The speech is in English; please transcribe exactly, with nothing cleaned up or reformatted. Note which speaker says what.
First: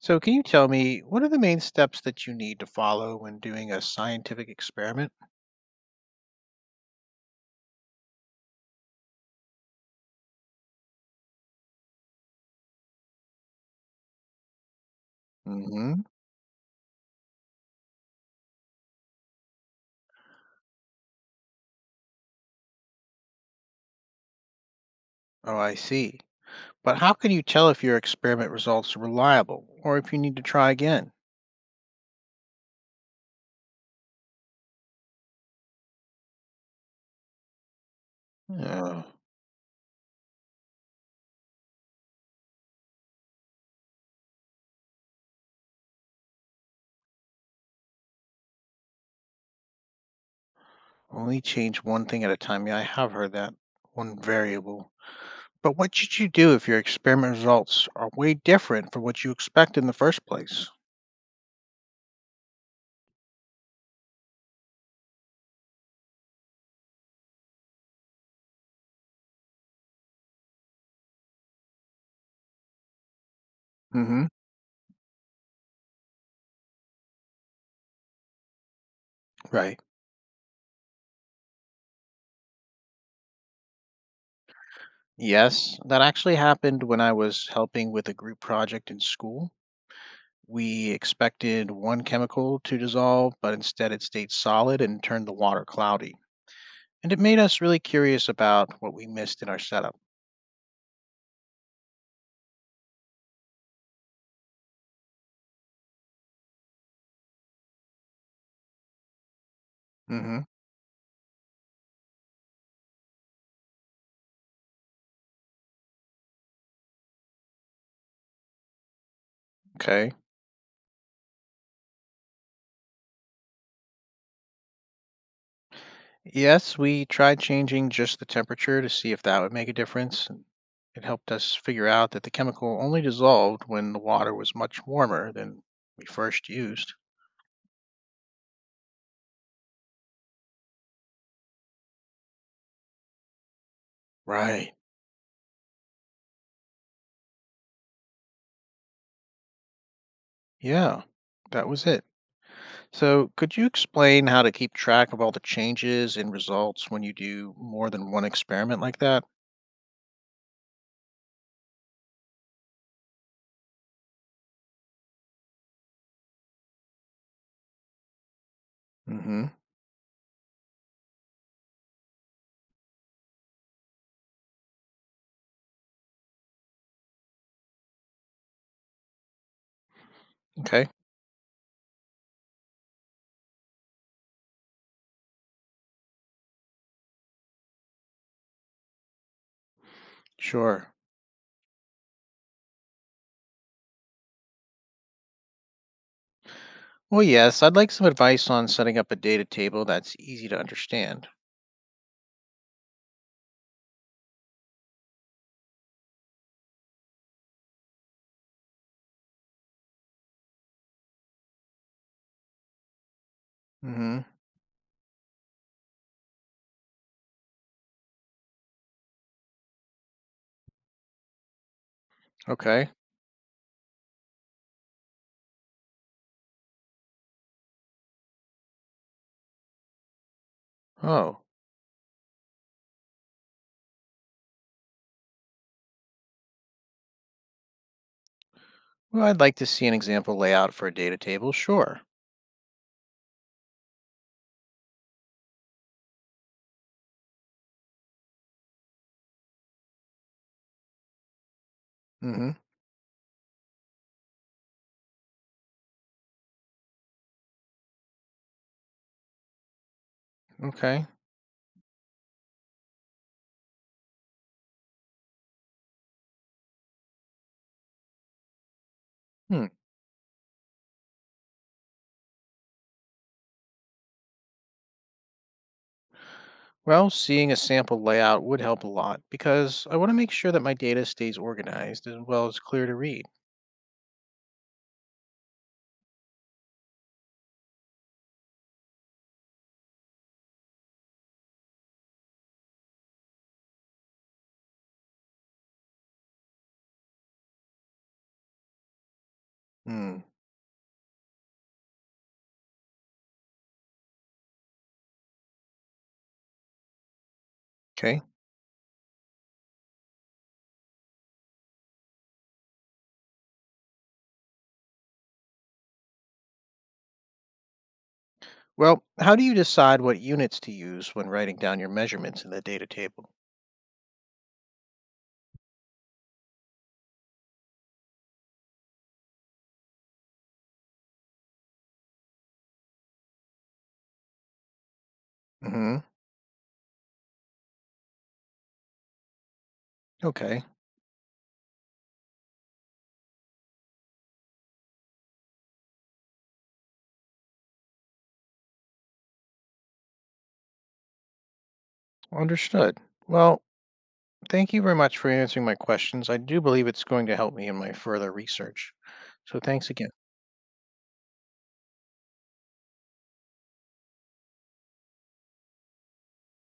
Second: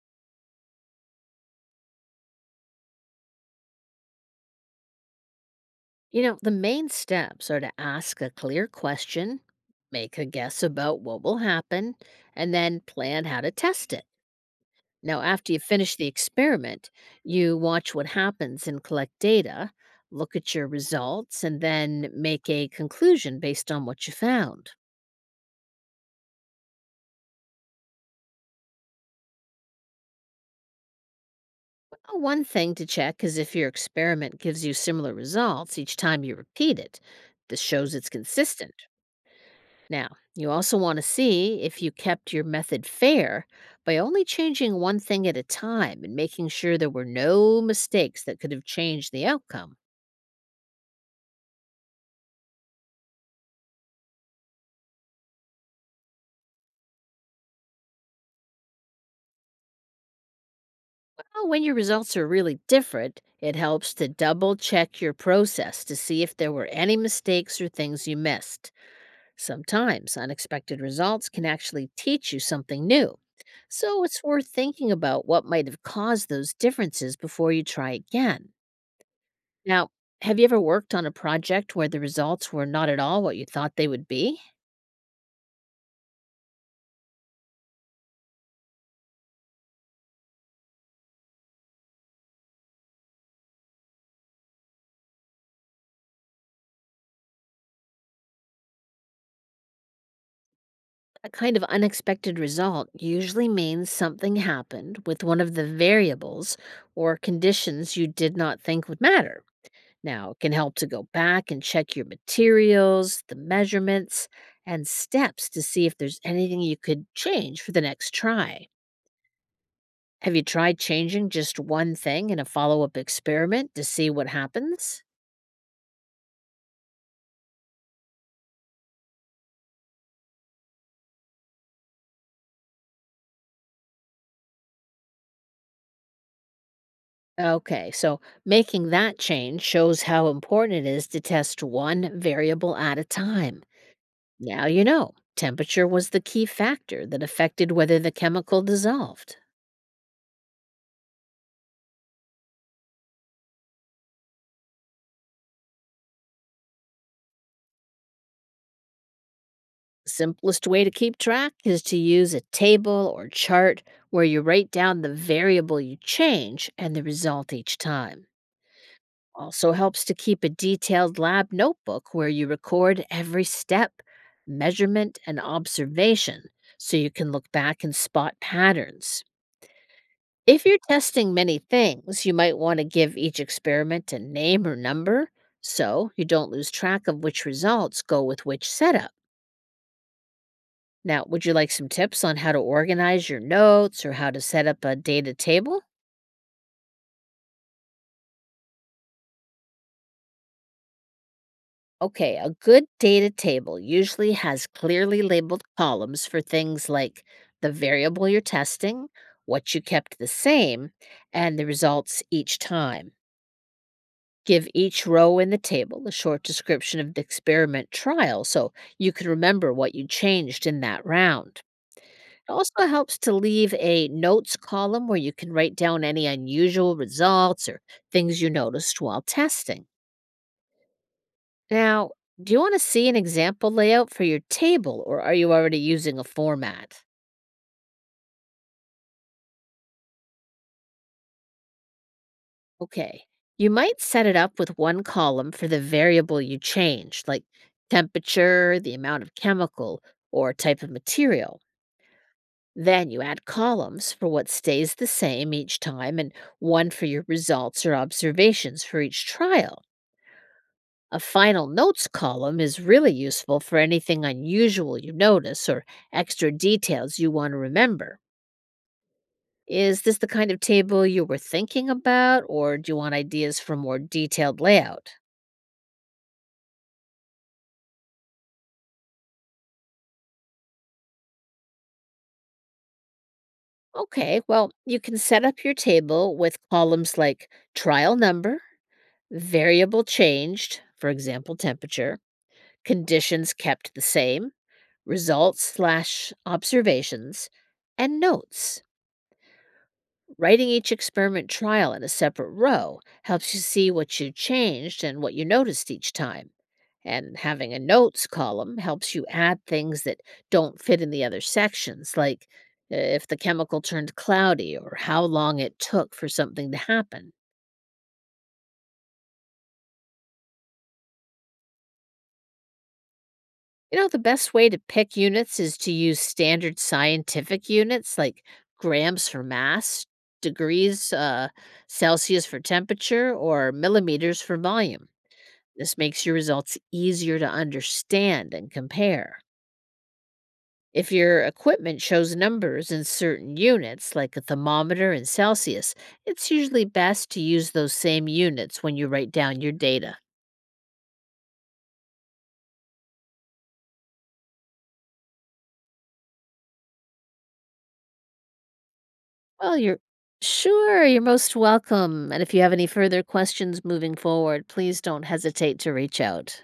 Speaker 1: So, can you tell me what are the main steps that you need to follow when doing a scientific experiment?
Speaker 2: You know, the main steps are to ask a clear question, make a guess about what will happen, and then plan how to test it. Now, after you finish
Speaker 1: Hmm.
Speaker 2: the experiment, you watch what happens and collect data, look at your results, and then make a conclusion based on what you found.
Speaker 1: Oh, I see. But how can you tell if your experiment results are reliable or if you need to try again?
Speaker 2: Uh, One thing to check is if your experiment gives you similar results each time you repeat it. This shows it's consistent.
Speaker 1: Uh,
Speaker 2: Now, you also want to see if you kept your method fair by only changing one thing at a time and making sure there were no mistakes that could have changed the outcome.
Speaker 1: Only change one thing at a time. Yeah, I have heard that, one variable. But what should you do if your experiment results are way different from what you expect in the first place?
Speaker 2: Well, when your results are really different, it helps to double check your process to see if there were any mistakes or things you missed. Sometimes unexpected results can actually teach you something new. So it's
Speaker 1: Hmm.
Speaker 2: worth thinking about what might have caused those differences before you try again.
Speaker 1: Right.
Speaker 2: Now, have you ever worked on a project where the results were not at all what you thought they would be?
Speaker 1: Yes, that actually happened when I was helping with a group project in school. We expected one chemical to dissolve, but instead it stayed solid and turned the water cloudy. And it made us really curious about what we missed in our setup.
Speaker 2: That kind of unexpected result usually means something happened with one of the variables or conditions you did not think would matter. Now, it
Speaker 1: Hmm.
Speaker 2: can help to go back and check your materials, the measurements, and steps to see if there's anything you could change for the next try.
Speaker 1: Okay.
Speaker 2: Have you tried changing just one thing in a follow-up experiment to see what happens?
Speaker 1: Yes, we tried changing just the temperature to see if that would make a difference. And it helped us figure out that the chemical only dissolved when the water was much warmer than we first used.
Speaker 2: Okay, so making that change shows how important it is to test one variable at a time. Now
Speaker 1: Right.
Speaker 2: you know temperature was the key factor that affected whether the chemical dissolved.
Speaker 1: Yeah, that was it. So, could you explain how to keep track of all the changes and results when you do more than one experiment like that?
Speaker 2: Simplest way to keep track is to use a table or chart where you write down the variable you change and the result each time.
Speaker 1: Hmm.
Speaker 2: Also helps to keep a detailed lab notebook where you record every step, measurement, and observation so you can look back and spot patterns. If you're
Speaker 1: Okay,
Speaker 2: testing many things, you might want to give each experiment a name or number so you don't lose track of which results go with which setup.
Speaker 1: sure.
Speaker 2: Now, would you like some tips on how to organize your notes or how to set up a data table?
Speaker 1: Well, yes, I'd like some advice on setting up a data table that's easy to understand.
Speaker 2: Okay, a good data table usually has clearly labeled columns for things like the variable you're testing, what you kept the same, and the results each time.
Speaker 1: Hmm.
Speaker 2: Give each row in the table a short description of the experiment trial so you can remember what you changed in that round. It also
Speaker 1: Okay.
Speaker 2: helps to leave a notes column where you can write down any unusual results or things you noticed while testing.
Speaker 1: Oh,
Speaker 2: Now, do you want to see an example layout for your table or are you already using a format?
Speaker 1: well, I'd like to see an example layout for a data table, sure.
Speaker 2: Okay. You might set it up with one column for the variable you change, like temperature, the amount of chemical, or type of material.
Speaker 1: Hmm.
Speaker 2: Then you add columns for what stays the same each time and one for your results or observations for each trial.
Speaker 1: Okay.
Speaker 2: A final notes column is really useful for anything unusual you notice or extra details you want to remember.
Speaker 1: Hmm.
Speaker 2: Is this the kind of table you were thinking about, or do you want ideas for more detailed layout?
Speaker 1: Well, seeing a sample layout would help a lot because I want to make sure that my data stays organized as well as clear to read.
Speaker 2: Okay, well, you can set up your table with columns like trial number, variable changed, for example, temperature, conditions kept the same, results slash observations, and notes.
Speaker 1: Hmm.
Speaker 2: Writing each experiment trial in a separate row helps you see what you changed and what you noticed each time. And having a
Speaker 1: Okay.
Speaker 2: notes column helps you add things that don't fit in the other sections, like uh, if the chemical turned cloudy or how long it took for something to happen.
Speaker 1: Well, how do you decide what units to use when writing down your measurements in the data table?
Speaker 2: You know, the best way to pick units is to use standard scientific units like grams for mass, degrees uh, Celsius for temperature, or millimeters for volume. This
Speaker 1: Hmm.
Speaker 2: makes your results easier to understand and compare.
Speaker 1: Okay,
Speaker 2: If your equipment shows numbers in certain units, like a thermometer and Celsius, it's usually best to use those same units when you write down your data.
Speaker 1: understood. Well, thank you very much for answering my questions. I do believe it's going to help me in my further research. So
Speaker 2: Well,
Speaker 1: thanks
Speaker 2: you're
Speaker 1: again.
Speaker 2: sure you're most welcome. And if you have any further questions moving forward, please don't hesitate to reach out.